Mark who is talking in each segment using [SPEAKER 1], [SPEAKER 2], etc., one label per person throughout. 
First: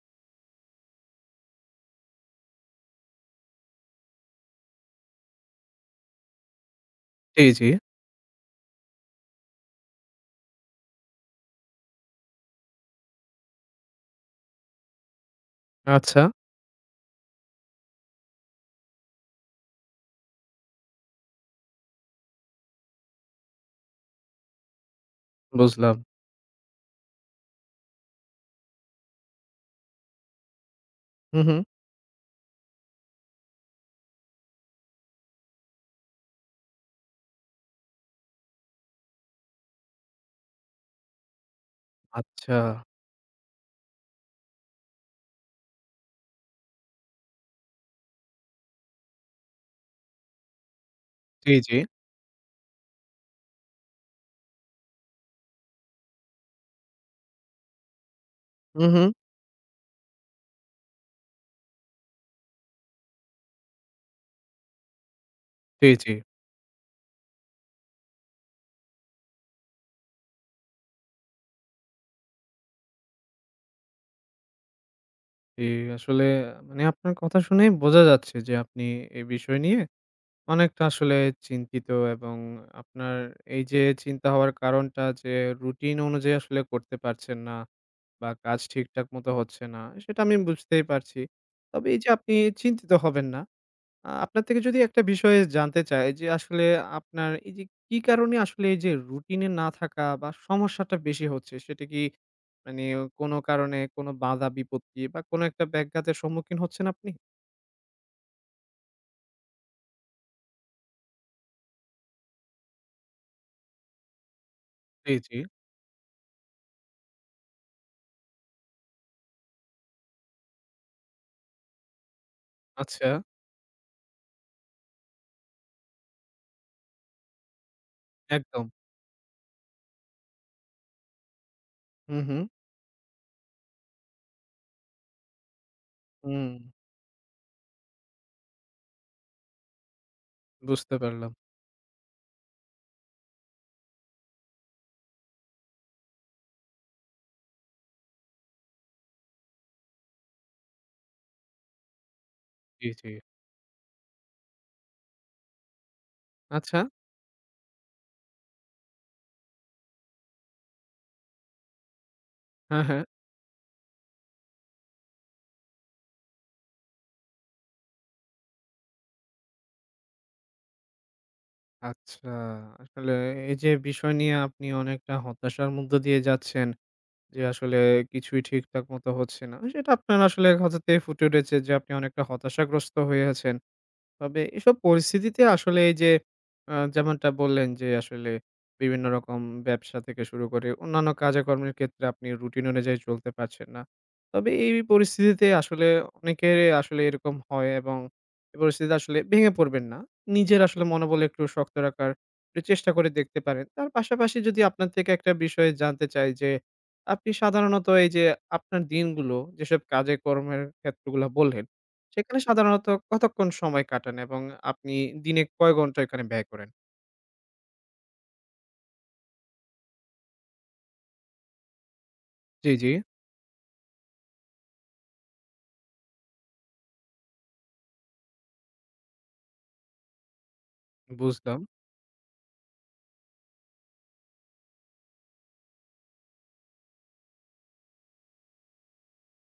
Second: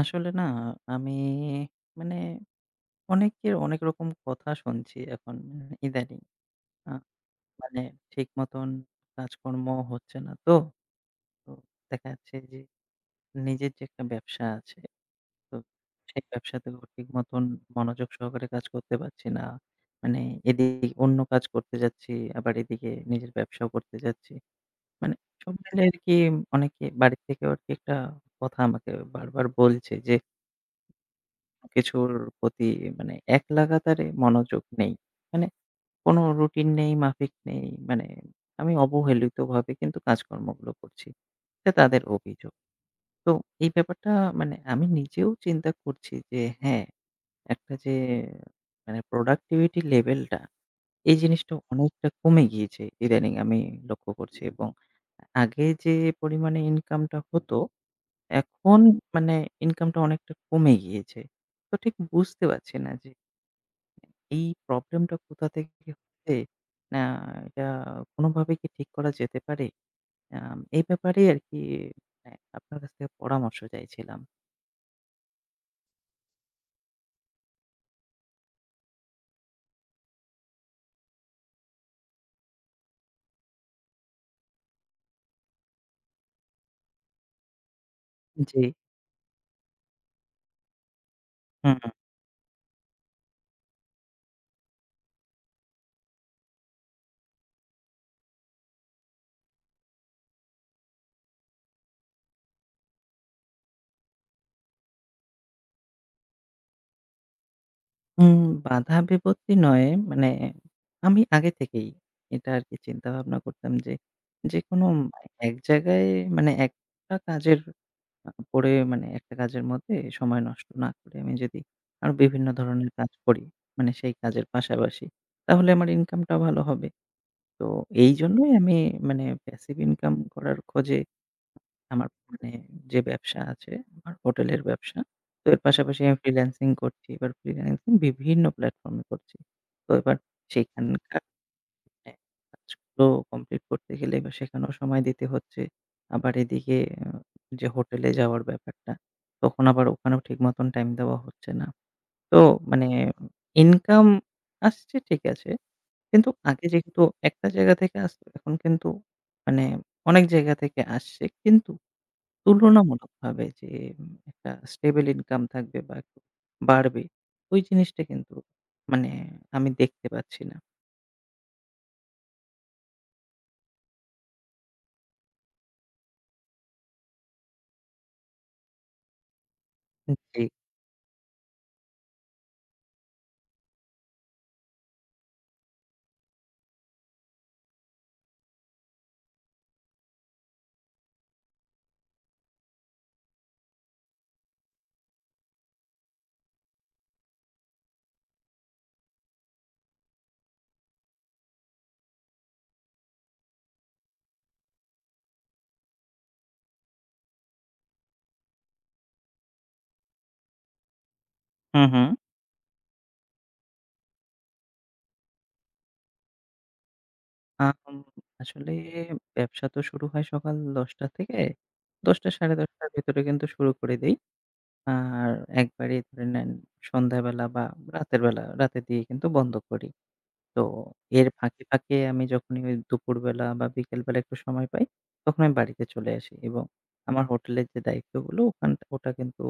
[SPEAKER 1] আসলে না আমি মানে অনেকের অনেক রকম কথা শুনছি এখন মানে ইদানিং। আ
[SPEAKER 2] জি, জি।
[SPEAKER 1] মানে ঠিক মতন কাজকর্ম হচ্ছে না তো। তো দেখা যাচ্ছে যে নিজের যে একটা ব্যবসা আছে, তো
[SPEAKER 2] আচ্ছা,
[SPEAKER 1] সেই ব্যবসাতেও ঠিক মতন মনোযোগ সহকারে কাজ করতে পারছি না। মানে এদিকে অন্য কাজ করতে যাচ্ছি, আবার এদিকে নিজের ব্যবসাও করতে যাচ্ছি। মানে সব মিলে
[SPEAKER 2] বুঝলাম।
[SPEAKER 1] আরকি অনেকে বাড়ি থেকে আরকি একটা কথা আমাকে বারবার বলছে যে
[SPEAKER 2] হু, হু।
[SPEAKER 1] কিছুর প্রতি মানে এক লাগাতারে মনোযোগ নেই। মানে কোনো রুটিন নেই, মাফিক নেই। মানে আমি অবহেলিতভাবে কিন্তু কাজকর্মগুলো করছি। এটা তাদের অভিযোগ।
[SPEAKER 2] আচ্ছা।
[SPEAKER 1] তো এই ব্যাপারটা মানে আমি নিজেও চিন্তা করছি যে হ্যাঁ, একটা যে মানে productivity level টা এই
[SPEAKER 2] জি,
[SPEAKER 1] জিনিসটা
[SPEAKER 2] জি।
[SPEAKER 1] অনেকটা কমে গিয়েছে ইদানিং আমি লক্ষ্য করছি এবং আগে যে পরিমাণে ইনকামটা হতো, এখন
[SPEAKER 2] হু, হু।
[SPEAKER 1] মানে ইনকামটা অনেকটা কমে গিয়েছে। তো ঠিক বুঝতে পারছি না যে এই প্রবলেমটা কোথা থেকে
[SPEAKER 2] জি, জি।
[SPEAKER 1] হচ্ছে, না এটা কোনোভাবে কি ঠিক করা যেতে পারে? এই ব্যাপারেই আরকি মানে আপনার কাছ থেকে পরামর্শ চাইছিলাম।
[SPEAKER 2] জি, আসলে আপনার কথা শুনেই বোঝা যাচ্ছে যে আপনি এই বিষয় নিয়ে অনেকটা আসলে চিন্তিত এবং আপনার এই যে চিন্তা হওয়ার কারণটা যে রুটিন অনুযায়ী আসলে করতে পারছেন না বা কাজ
[SPEAKER 1] জি।
[SPEAKER 2] ঠিকঠাক মতো হচ্ছে না, সেটা আমি বুঝতেই পারছি।
[SPEAKER 1] হুম,
[SPEAKER 2] তবে এই যে আপনি চিন্তিত হবেন না। আপনার থেকে যদি একটা বিষয়ে জানতে চাই যে আসলে আপনার এই যে কি কারণে আসলে এই যে রুটিনে না থাকা বা সমস্যাটা বেশি হচ্ছে? সেটা কি মানে কোনো কারণে কোনো বাধা বিপত্তি বা কোনো একটা ব্যাঘাতের সম্মুখীন হচ্ছেন আপনি?
[SPEAKER 1] উম বাধা বিপত্তি নয় মানে আমি আগে থেকেই এটা আরকি চিন্তাভাবনা করতাম যে, যেকোনো
[SPEAKER 2] জি,
[SPEAKER 1] মানে
[SPEAKER 2] জি।
[SPEAKER 1] এক জায়গায় মানে একটা কাজের পড়ে মানে একটা কাজের মধ্যে সময় নষ্ট না করে আমি যদি আরো বিভিন্ন ধরনের
[SPEAKER 2] আচ্ছা,
[SPEAKER 1] কাজ করি, মানে সেই কাজের পাশাপাশি তাহলে আমার ইনকামটাও ভালো হবে। তো এইজন্যই
[SPEAKER 2] একদম।
[SPEAKER 1] আমি মানে প্যাসিভ ইনকাম করার খোঁজে আমার
[SPEAKER 2] হুম, হুম।
[SPEAKER 1] মানে যে ব্যবসা আছে, আমার হোটেলের ব্যবসা। তো এর পাশাপাশি আমি
[SPEAKER 2] হুম,
[SPEAKER 1] ফ্রিল্যান্সিং করছি। এবার ফ্রিল্যান্সিং বিভিন্ন প্ল্যাটফর্মে করছি। তো এবার
[SPEAKER 2] বুঝতে
[SPEAKER 1] সেখানকার
[SPEAKER 2] পারলাম।
[SPEAKER 1] মানে কাজগুলো কমপ্লিট করতে গেলে এবার সেখানেও সময় দিতে হচ্ছে। আবার এদিকে আ যে হোটেলে যাওয়ার ব্যাপারটা, তখন আবার ওখানেও ঠিক মতন টাইম দেওয়া হচ্ছে না। তো মানে
[SPEAKER 2] জি, জি।
[SPEAKER 1] ইনকাম আসছে ঠিক আছে। কিন্তু আগে
[SPEAKER 2] আচ্ছা।
[SPEAKER 1] যেহেতু একটা জায়গা থেকে আসতো, এখন কিন্তু মানে অনেক জায়গা থেকে আসছে। কিন্তু
[SPEAKER 2] হ্যাঁ, হ্যাঁ।
[SPEAKER 1] তুলনামূলকভাবে যে একটা স্টেবল ইনকাম থাকবে বা একটু বাড়বে, ওই জিনিসটা কিন্তু মানে আমি দেখতে পাচ্ছি না।
[SPEAKER 2] আচ্ছা, আসলে এই যে বিষয় নিয়ে আপনি অনেকটা হতাশার মধ্য দিয়ে যাচ্ছেন যে আসলে কিছুই ঠিকঠাক মতো হচ্ছে না। সেটা আপনার
[SPEAKER 1] জি।
[SPEAKER 2] আসলে হঠাৎই ফুটে উঠেছে যে আপনি অনেকটা হতাশাগ্রস্ত হয়ে আছেন। তবে এসব পরিস্থিতিতে আসলে এই যে যেমনটা বললেন যে আসলে বিভিন্ন রকম ব্যবসা থেকে শুরু করে অন্যান্য কাজে-কর্মের ক্ষেত্রে আপনি রুটিন অনুযায়ী চলতে পারছেন না। তবে এই পরিস্থিতিতে আসলে অনেকের আসলে এরকম হয় এবং এই পরিস্থিতিতে আসলে ভেঙে পড়বেন না। নিজের আসলে মনোবল একটু শক্ত রাখার একটু চেষ্টা করে দেখতে পারেন। তার পাশাপাশি যদি আপনার থেকে একটা বিষয় জানতে চাই যে আপনি সাধারণত এই যে আপনার দিনগুলো যেসব কাজে-কর্মের ক্ষেত্রগুলা বললেন
[SPEAKER 1] হুম, হুম।
[SPEAKER 2] সেখানে সাধারণত কতক্ষণ সময় কাটান এবং আপনি দিনে কয় ঘন্টা এখানে ব্যয় করেন?
[SPEAKER 1] আম আসলে ব্যবসা তো শুরু হয় সকাল ১০টা থেকে। ১০টা ১০:৩০
[SPEAKER 2] জি, জি,
[SPEAKER 1] টার ভেতরে কিন্তু শুরু করে দেই। আর একবারে ধরে নেন সন্ধ্যাবেলা বা রাতের বেলা, রাতের দিকে কিন্তু বন্ধ করি। তো এর
[SPEAKER 2] বুঝলাম।
[SPEAKER 1] ফাঁকে, ফাঁকে আমি যখনই ওই দুপুরবেলা বা বিকেলবেলা একটু সময় পাই, তখন আমি বাড়িতে চলে আসি এবং আমার হোটেলের যে দায়িত্বগুলো ওখানটা ওটা কিন্তু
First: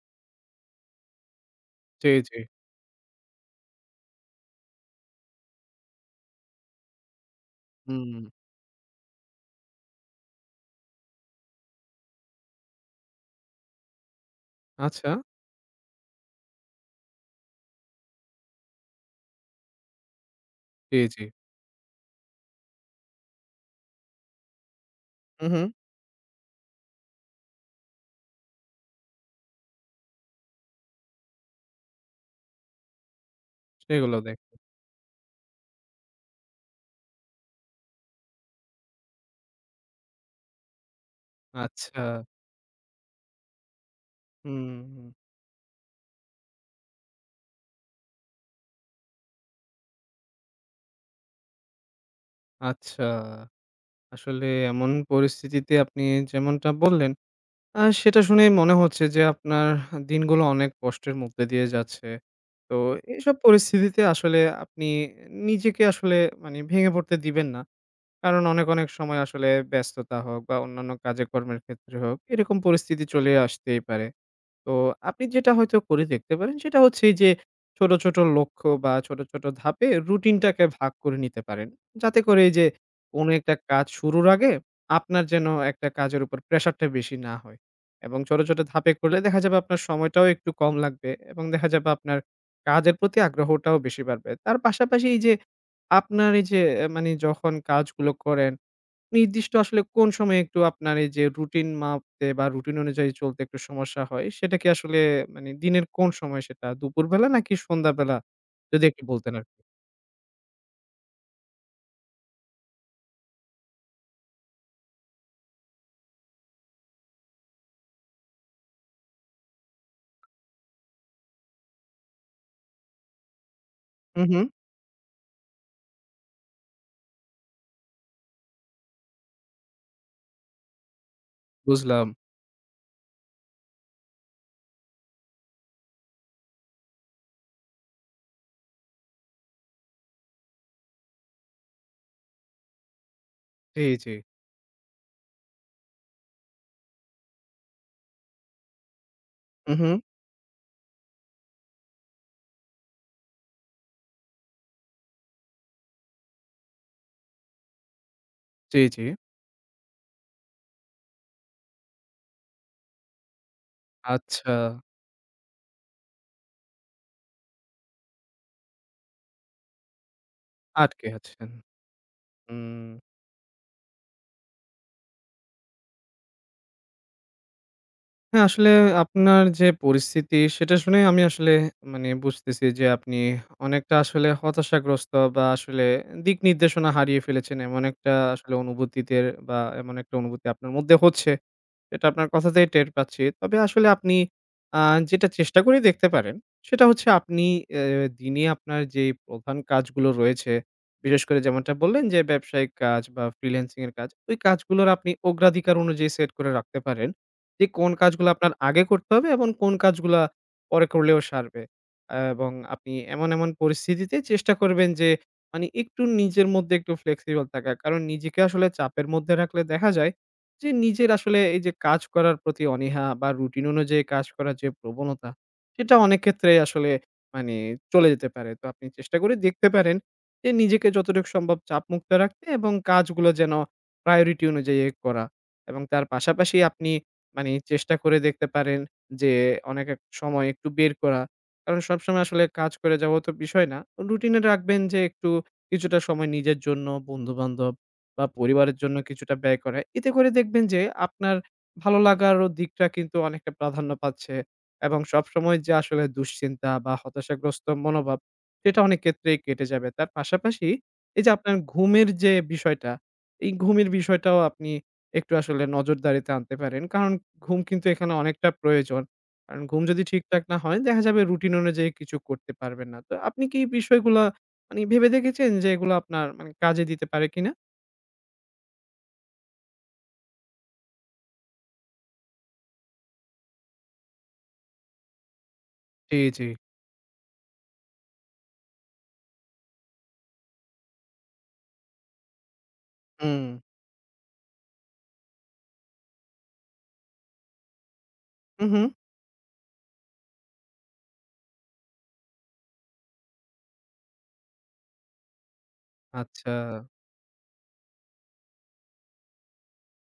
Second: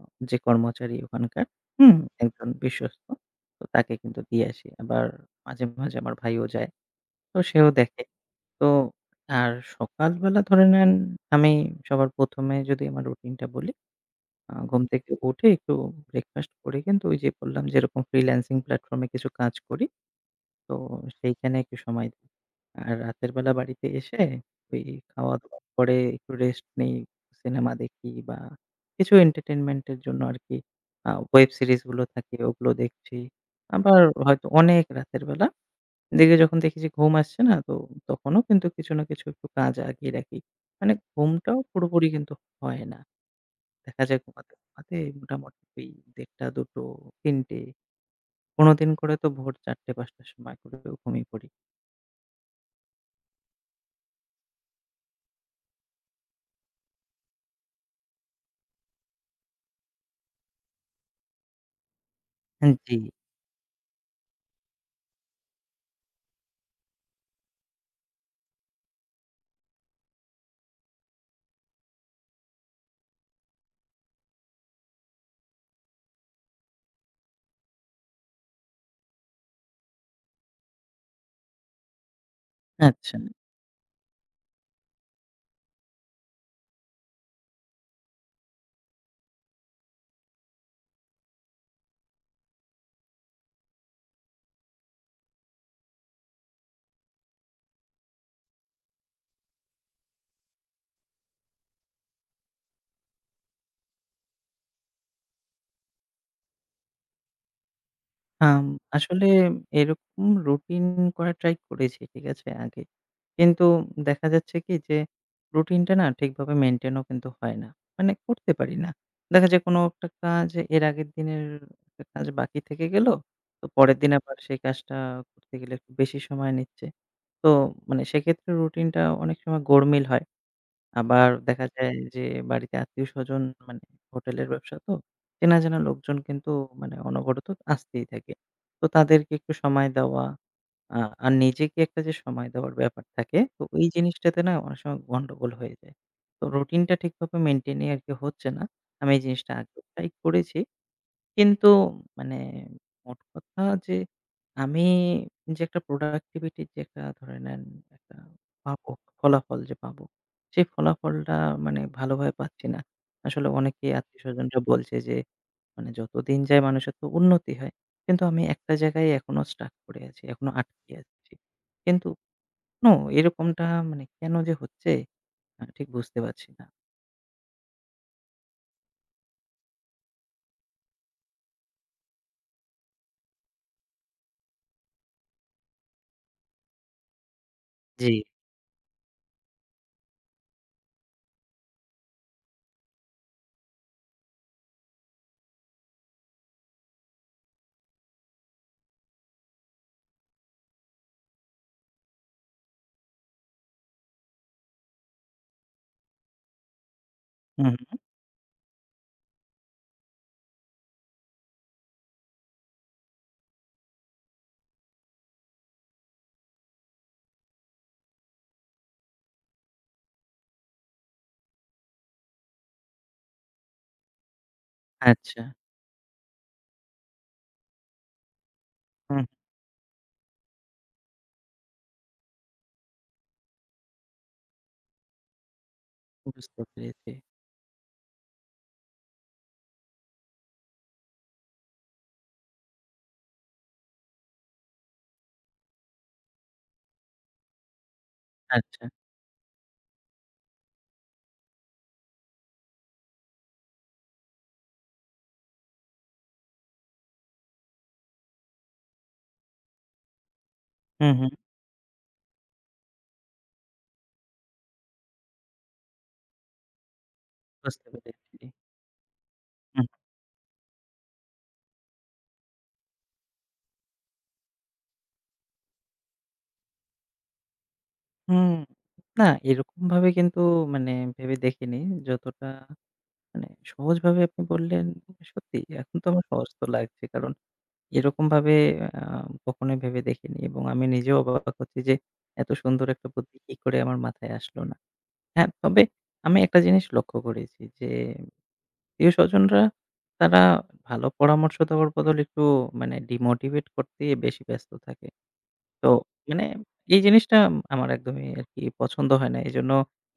[SPEAKER 1] আ যে কর্মচারী ওখানকার হুম,
[SPEAKER 2] জি, জি।
[SPEAKER 1] একজন বিশ্বস্ত। তো তাকে কিন্তু দিয়ে আসি। আবার মাঝে, মাঝে আমার ভাইও যায়। তো সেও দেখে।
[SPEAKER 2] হুম,
[SPEAKER 1] তো আর সকালবেলা ধরে নেন আমি সবার ১ম এ যদি আমার রুটিনটা বলি, ঘুম
[SPEAKER 2] আচ্ছা।
[SPEAKER 1] থেকে উঠে একটু ব্রেকফাস্ট করে কিন্তু ওই যে বললাম যেরকম ফ্রিল্যান্সিং প্ল্যাটফর্ম এ কিছু কাজ করি। তো
[SPEAKER 2] জি, জি।
[SPEAKER 1] সেইখানে একটু সময় দিই। আর রাতের বেলা বাড়িতে এসে ওই
[SPEAKER 2] হু,
[SPEAKER 1] খাওয়া-দাওয়ার
[SPEAKER 2] হুম।
[SPEAKER 1] পরে একটু রেস্ট নেই, সিনেমা দেখি বা কিছু এন্টারটেইনমেন্টের জন্য আরকি ওয়েব সিরিজগুলো থাকে ওগুলো দেখছি। আবার
[SPEAKER 2] সেগুলো
[SPEAKER 1] হয়তো
[SPEAKER 2] দেখেন।
[SPEAKER 1] অনেক রাতের বেলা দেখি যখন দেখি যে ঘুম আসছে না তো তখনও কিন্তু কিছু না কিছু একটু কাজ আগিয়ে রাখি। মানে ঘুমটাও
[SPEAKER 2] আচ্ছা।
[SPEAKER 1] পুরোপুরি কিন্তু হয় না। দেখা যায় ঘুমাতে,
[SPEAKER 2] হুম,
[SPEAKER 1] ঘুমাতে
[SPEAKER 2] হুম।
[SPEAKER 1] মোটামুটি ওই ১ঃ৩০ ২ঃ০০ ৩ঃ০০ কোনদিন করে তো ভোর ৪ঃ০০ ৫ঃ০০ র সময় করে ঘুমিয়ে পড়ি।
[SPEAKER 2] আচ্ছা। আসলে এমন পরিস্থিতিতে আপনি যেমনটা বললেন, সেটা শুনেই মনে হচ্ছে যে আপনার দিনগুলো অনেক কষ্টের মধ্যে দিয়ে যাচ্ছে। তো
[SPEAKER 1] জি,
[SPEAKER 2] এসব পরিস্থিতিতে আসলে আপনি নিজেকে আসলে ভেঙে পড়তে দিবেন না। কারণ অনেক, অনেক সময় আসলে ব্যস্ততা হোক বা অন্যান্য কাজে কর্মের ক্ষেত্রে হোক, এরকম পরিস্থিতি চলে আসতেই পারে। তো আপনি যেটা হয়তো করে দেখতে পারেন সেটা হচ্ছে এই যে ছোট, ছোট লক্ষ্য বা ছোট, ছোট ধাপে রুটিনটাকে ভাগ করে নিতে পারেন। যাতে করে এই যে
[SPEAKER 1] আচ্ছা।
[SPEAKER 2] কোনো একটা কাজ শুরুর আগে আপনার যেন একটা কাজের উপর প্রেশারটা বেশি না হয়। এবং ছোট, ছোট ধাপে করলে দেখা যাবে আপনার সময়টাও একটু কম লাগবে এবং দেখা যাবে আপনার কাজের প্রতি আগ্রহটাও বেশি বাড়বে। তার পাশাপাশি এই যে আপনার এই যে অ্যা মানে যখন কাজগুলো করেন নির্দিষ্ট আসলে কোন সময়ে একটু আপনার এই যে রুটিন মাপতে বা রুটিন অনুযায়ী চলতে একটু সমস্যা হয়, সেটা কি আসলে দিনের কোন সময় সেটা? দুপুরবেলা নাকি সন্ধ্যাবেলা?
[SPEAKER 1] আম
[SPEAKER 2] যদি একটু
[SPEAKER 1] আসলে
[SPEAKER 2] বলতেন আরকি।
[SPEAKER 1] এরকম রুটিন করার ট্রাই করেছি, ঠিক আছে? আগে। কিন্তু দেখা যাচ্ছে কি যে রুটিনটা না ঠিকভাবে মেইনটেইন ও কিন্তু হয় না। মানে করতে পারি না। দেখা যায় কোনো একটা কাজ এর আগের দিনের একটা কাজ বাকি থেকে গেল। তো পরের দিন
[SPEAKER 2] হু,
[SPEAKER 1] আবার
[SPEAKER 2] হু,
[SPEAKER 1] সেই কাজটা করতে গেলে একটু বেশি সময় নিচ্ছে। তো মানে সেক্ষেত্রে রুটিনটা অনেক সময় গোলমেল হয়। আবার দেখা যায়
[SPEAKER 2] বুঝলাম।
[SPEAKER 1] যে বাড়িতে আত্মীয়স্বজন মানে হোটেলের ব্যবসা তো চেনা জানা লোকজন কিন্তু মানে অনবরত আসতেই থাকে। তো তাদেরকে একটু সময় দেওয়া আ আর নিজেকে একটা যে সময় দেওয়ার ব্যাপার থাকে তো
[SPEAKER 2] জি,
[SPEAKER 1] ওই
[SPEAKER 2] জি।
[SPEAKER 1] জিনিসটাতে না অনেক সময় গন্ডগোল হয়ে যায়। তো রুটিনটা ঠিকভাবে মেইনটেইনই আরকি হচ্ছে না। আমি এই জিনিসটা
[SPEAKER 2] হু,
[SPEAKER 1] আগেও
[SPEAKER 2] হু।
[SPEAKER 1] ট্রাই করেছি। কিন্তু মানে মোট কথা যে আমি যে একটা প্রোডাক্টিভিটি যে একটা ধরে নেন একটা
[SPEAKER 2] জি,
[SPEAKER 1] পাবো,
[SPEAKER 2] জি।
[SPEAKER 1] ফলাফল যে পাবো, সেই ফলাফলটা মানে ভালোভাবে পাচ্ছি না। আসলে অনেকেই
[SPEAKER 2] আচ্ছা,
[SPEAKER 1] আত্মীয়স্বজনরা বলছে যে মানে যতদিন যায় মানুষের তো উন্নতি হয়। কিন্তু আমি একটা জায়গায় এখনো স্টাক করে আছি, এখনো আটকে
[SPEAKER 2] আটকে
[SPEAKER 1] আছি।
[SPEAKER 2] আছেন।
[SPEAKER 1] কিন্তু
[SPEAKER 2] হুম।
[SPEAKER 1] নো এরকমটা মানে কেন যে হচ্ছে ঠিক বুঝতে পারছি না।
[SPEAKER 2] হ্যাঁ, আসলে আপনার যে পরিস্থিতি সেটা শুনে আমি আসলে বুঝতেছি যে আপনি অনেকটা আসলে হতাশাগ্রস্ত বা আসলে দিক নির্দেশনা হারিয়ে ফেলেছেন। এমন
[SPEAKER 1] জি।
[SPEAKER 2] একটা আসলে অনুভূতিতে বা এমন একটা অনুভূতি আপনার মধ্যে হচ্ছে। এটা আপনার কথাতেই টের পাচ্ছি। তবে আসলে আপনি আ যেটা চেষ্টা করে দেখতে পারেন, সেটা হচ্ছে আপনি এ দিনে আপনার যে প্রধান কাজগুলো রয়েছে, বিশেষ করে যেমনটা বললেন যে ব্যবসায়িক কাজ বা ফ্রিল্যান্সিং এর কাজ, ওই কাজগুলোর আপনি অগ্রাধিকার অনুযায়ী সেট করে রাখতে পারেন। যে
[SPEAKER 1] হুম,
[SPEAKER 2] কোন
[SPEAKER 1] হুম,
[SPEAKER 2] কাজগুলো আপনার আগে করতে হবে এবং কোন কাজগুলা পরে করলেও সারবে। এবং আপনি এমন, এমন পরিস্থিতিতে চেষ্টা করবেন যে, একটু নিজের মধ্যে একটু ফ্লেক্সিবল থাকা। কারণ নিজেকে আসলে চাপের মধ্যে রাখলে দেখা যায় যে নিজের আসলে এই যে কাজ করার প্রতি অনীহা বা রুটিন অনুযায়ী কাজ করার যে প্রবণতা,
[SPEAKER 1] আচ্ছা।
[SPEAKER 2] সেটা অনেক ক্ষেত্রেই আসলে মানে চলে যেতে পারে। তো আপনি চেষ্টা
[SPEAKER 1] হুম,
[SPEAKER 2] করে দেখতে পারেন যে নিজেকে যতটুকু সম্ভব চাপমুক্ত রাখতে এবং কাজগুলো যেন প্রায়োরিটি অনুযায়ী করা। এবং তার পাশাপাশি
[SPEAKER 1] বুঝতে
[SPEAKER 2] আপনি
[SPEAKER 1] পেরেছি।
[SPEAKER 2] চেষ্টা করে দেখতে পারেন যে অনেক এক সময় একটু বের করা। কারণ সবসময় আসলে কাজ করে যাওয়া তো বিষয় না। রুটিনে রাখবেন যে একটু কিছুটা সময় নিজের জন্য, বন্ধু-বান্ধব বা পরিবারের
[SPEAKER 1] আচ্ছা।
[SPEAKER 2] জন্য কিছুটা ব্যয় করা। এতে করে দেখবেন যে আপনার ভালো লাগারও দিকটা কিন্তু অনেকটা প্রাধান্য পাচ্ছে এবং সবসময় যে আসলে দুশ্চিন্তা বা হতাশাগ্রস্ত মনোভাব সেটা অনেক ক্ষেত্রেই কেটে যাবে। তার পাশাপাশি
[SPEAKER 1] হুম,
[SPEAKER 2] এই যে
[SPEAKER 1] হুম।
[SPEAKER 2] আপনার ঘুমের যে বিষয়টা, এই ঘুমের বিষয়টাও আপনি একটু আসলে নজরদারিতে আনতে পারেন। কারণ ঘুম
[SPEAKER 1] বুঝতে
[SPEAKER 2] কিন্তু এখানে
[SPEAKER 1] পেরেছি।
[SPEAKER 2] অনেকটা প্রয়োজন। কারণ ঘুম
[SPEAKER 1] হুম,
[SPEAKER 2] যদি ঠিকঠাক না হয় দেখা যাবে রুটিন অনুযায়ী কিছু করতে পারবেন না। তো আপনি কি এই বিষয়গুলা ভেবে দেখেছেন যে এগুলো আপনার কাজে দিতে পারে কিনা?
[SPEAKER 1] হুম। না এরকমভাবে কিন্তু মানে ভেবে দেখিনি। যতটা মানে সহজভাবে আপনি বললেন, সত্যি এখন তো
[SPEAKER 2] জি,
[SPEAKER 1] আমার
[SPEAKER 2] জি।
[SPEAKER 1] সহজ তো লাগছে। কারণ এরকমভাবে আ কখনোই ভেবে দেখিনি এবং আমি নিজেও অবাক হচ্ছি যে এত সুন্দর একটা বুদ্ধি
[SPEAKER 2] হুম।
[SPEAKER 1] কি করে আমার মাথায় আসলো না। হ্যাঁ, তবে আমি একটা জিনিস লক্ষ্য করেছি যে
[SPEAKER 2] হু, হুম।
[SPEAKER 1] প্রিয়স্বজনরা তারা ভালো পরামর্শ দেওয়ার বদলে একটু মানে ডিমোটিভেট করতেই বেশি ব্যস্ত থাকে। তো মানে
[SPEAKER 2] আচ্ছা,
[SPEAKER 1] এই জিনিসটা আমার একদমই আরকি পছন্দ হয় না। এজন্য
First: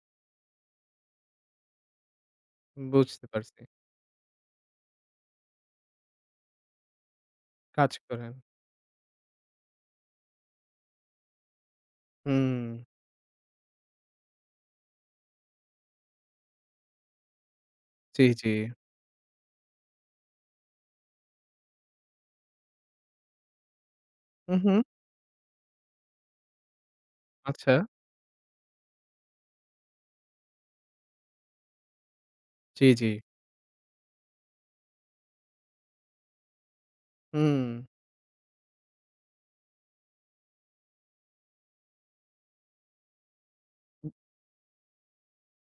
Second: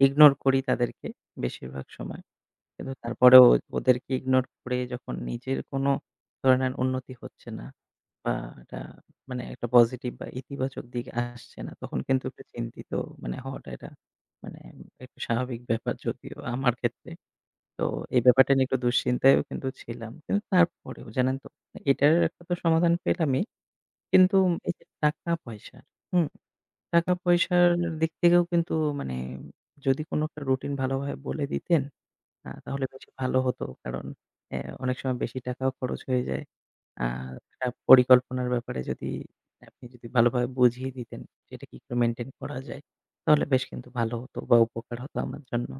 [SPEAKER 1] ইগনোর করি তাদেরকে বেশিরভাগ সময়। কিন্তু
[SPEAKER 2] বুঝতে
[SPEAKER 1] তারপরেও
[SPEAKER 2] পারছি।
[SPEAKER 1] ওদেরকে ইগনোর করে যখন নিজের কোনো ধরনের উন্নতি হচ্ছে না
[SPEAKER 2] কাজ করেন।
[SPEAKER 1] বা এটা মানে একটা পজিটিভ বা ইতিবাচক দিক আসছে না, তখন কিন্তু একটু
[SPEAKER 2] হুম।
[SPEAKER 1] চিন্তিত মানে হওয়াটা এটা মানে একটু স্বাভাবিক ব্যাপার যদিও আমার ক্ষেত্রে। তো এই
[SPEAKER 2] জি, জি।
[SPEAKER 1] ব্যাপারটা নিয়ে একটু দুশ্চিন্তায়ও কিন্তু ছিলাম। কিন্তু তারপরেও জানেন তো এটার একটা তো সমাধান পেলামই। কিন্তু
[SPEAKER 2] হু,
[SPEAKER 1] এই
[SPEAKER 2] হুম।
[SPEAKER 1] যে টাকা-পয়সা, হুম? টাকা-পয়সার
[SPEAKER 2] আচ্ছা,
[SPEAKER 1] দিক থেকেও কিন্তু মানে যদি কোনো একটা রুটিন ভালোভাবে বলে দিতেন, তাহলে
[SPEAKER 2] জি, জি।
[SPEAKER 1] বেশি ভালো হতো। কারণ অ্যা অনেক সময় বেশি টাকাও খরচ হয়ে যায়। আর
[SPEAKER 2] হুম।
[SPEAKER 1] একটা পরিকল্পনার ব্যাপারে যদি আপনি ভালোভাবে বুঝিয়ে দিতেন, সেটা কি করে মেইনটেইন করা যায়, তাহলে বেশ কিন্তু ভালো হতো বা উপকার হতো আমার জন্য।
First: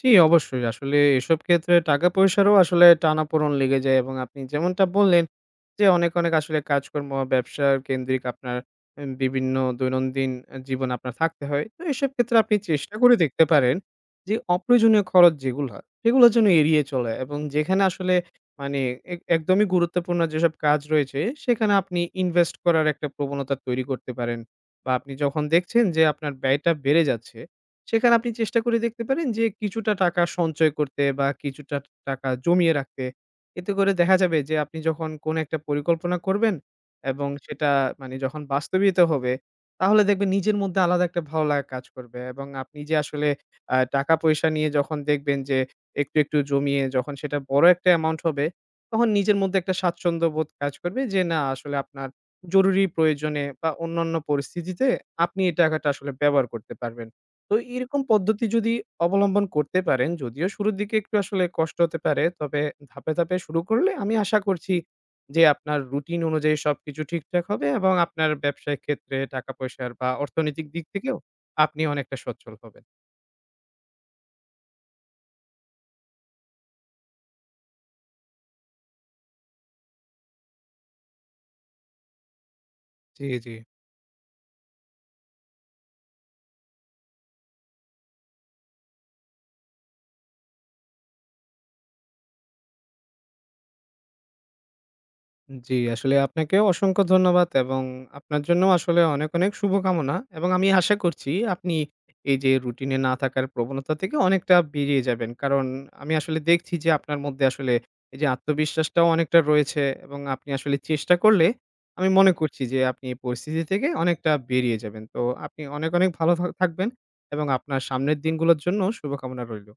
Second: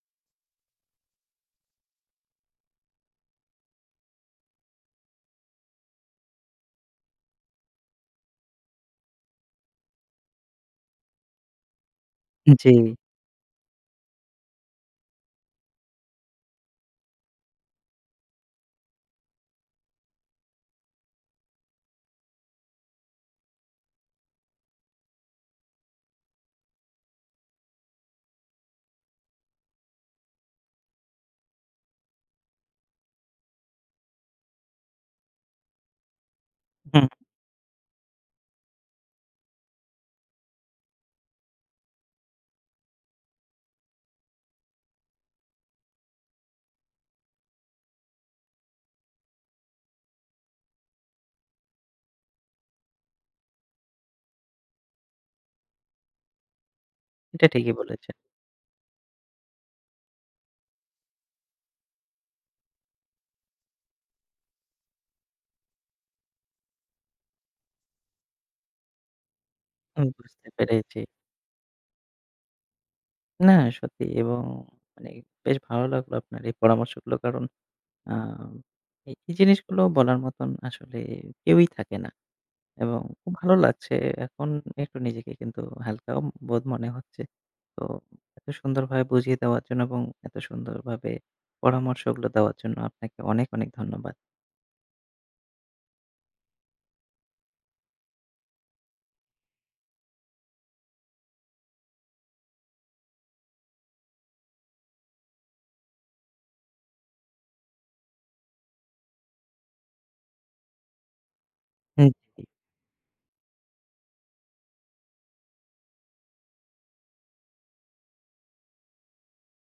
[SPEAKER 2] জি, অবশ্যই। আসলে এসব ক্ষেত্রে টাকা-পয়সারও আসলে টানাপোড়ন লেগে যায় এবং আপনি যেমনটা বললেন যে, অনেক, অনেক আসলে কাজকর্ম, ব্যবসা কেন্দ্রিক আপনার বিভিন্ন দৈনন্দিন জীবন আপনার থাকতে হয়। তো এসব ক্ষেত্রে আপনি
[SPEAKER 1] জি।
[SPEAKER 2] চেষ্টা করে দেখতে পারেন যে, অপ্রয়োজনীয় খরচ যেগুলা, সেগুলো যেন এড়িয়ে চলে এবং যেখানে আসলে মানে একদমই গুরুত্বপূর্ণ যেসব কাজ রয়েছে, সেখানে আপনি ইনভেস্ট করার একটা প্রবণতা তৈরি করতে পারেন বা আপনি যখন দেখছেন যে, আপনার ব্যয়টা বেড়ে যাচ্ছে সেখানে আপনি চেষ্টা করে দেখতে পারেন যে কিছুটা টাকা সঞ্চয় করতে বা কিছুটা টাকা জমিয়ে রাখতে। এতে করে দেখা যাবে যে আপনি যখন কোন একটা পরিকল্পনা করবেন
[SPEAKER 1] হুম,
[SPEAKER 2] এবং সেটা যখন বাস্তবিত হবে, তাহলে দেখবেন নিজের মধ্যে আলাদা একটা ভালো লাগা কাজ করবে এবং আপনি যে আসলে টাকা-পয়সা নিয়ে যখন দেখবেন যে একটু, একটু জমিয়ে যখন সেটা বড় একটা অ্যামাউন্ট হবে, তখন নিজের মধ্যে একটা স্বাচ্ছন্দ্য বোধ কাজ করবে যে না আসলে আপনার জরুরি প্রয়োজনে বা অন্যান্য পরিস্থিতিতে আপনি এই টাকাটা আসলে ব্যবহার করতে পারবেন।
[SPEAKER 1] এটা
[SPEAKER 2] তো
[SPEAKER 1] ঠিকই
[SPEAKER 2] এরকম
[SPEAKER 1] বলেছেন।
[SPEAKER 2] পদ্ধতি যদি অবলম্বন করতে পারেন, যদিও শুরুর দিকে একটু আসলে কষ্ট হতে পারে। তবে ধাপে, ধাপে শুরু করলে আমি আশা করছি যে আপনার রুটিন অনুযায়ী সবকিছু ঠিকঠাক হবে এবং আপনার ব্যবসায়িক ক্ষেত্রে টাকা-পয়সার
[SPEAKER 1] আমি
[SPEAKER 2] বা
[SPEAKER 1] বুঝতে
[SPEAKER 2] অর্থনৈতিক দিক
[SPEAKER 1] পেরেছি।
[SPEAKER 2] থেকেও আপনি অনেকটা সচ্ছল হবেন।
[SPEAKER 1] না সত্যি এবং মানে বেশ ভালো লাগলো আপনার এই পরামর্শগুলো কারণ আম এই এই জিনিসগুলো বলার মতন আসলে কেউই থাকে না এবং
[SPEAKER 2] জি,
[SPEAKER 1] খুব
[SPEAKER 2] জি।
[SPEAKER 1] ভালো লাগছে। এখন একটু নিজেকে কিন্তু হালকাও বোধ মনে হচ্ছে। তো এত সুন্দরভাবে বুঝিয়ে দেওয়ার জন্য এবং এত সুন্দরভাবে পরামর্শগুলো দেওয়ার জন্য আপনাকে অনেক, অনেক ধন্যবাদ।
[SPEAKER 2] জি, আসলে আপনাকেও অসংখ্য ধন্যবাদ এবং আপনার জন্যও আসলে অনেক, অনেক শুভকামনা এবং আমি আশা করছি আপনি এই যে রুটিনে না থাকার প্রবণতা থেকে অনেকটা বেরিয়ে যাবেন। কারণ আমি আসলে দেখছি যে আপনার মধ্যে আসলে এই যে আত্মবিশ্বাসটাও অনেকটা রয়েছে এবং আপনি আসলে চেষ্টা করলে আমি মনে
[SPEAKER 1] হুম।
[SPEAKER 2] করছি যে আপনি এই পরিস্থিতি থেকে অনেকটা বেরিয়ে যাবেন। তো আপনি অনেক, অনেক ভালো থাকবেন এবং আপনার সামনের দিনগুলোর জন্য শুভকামনা রইল।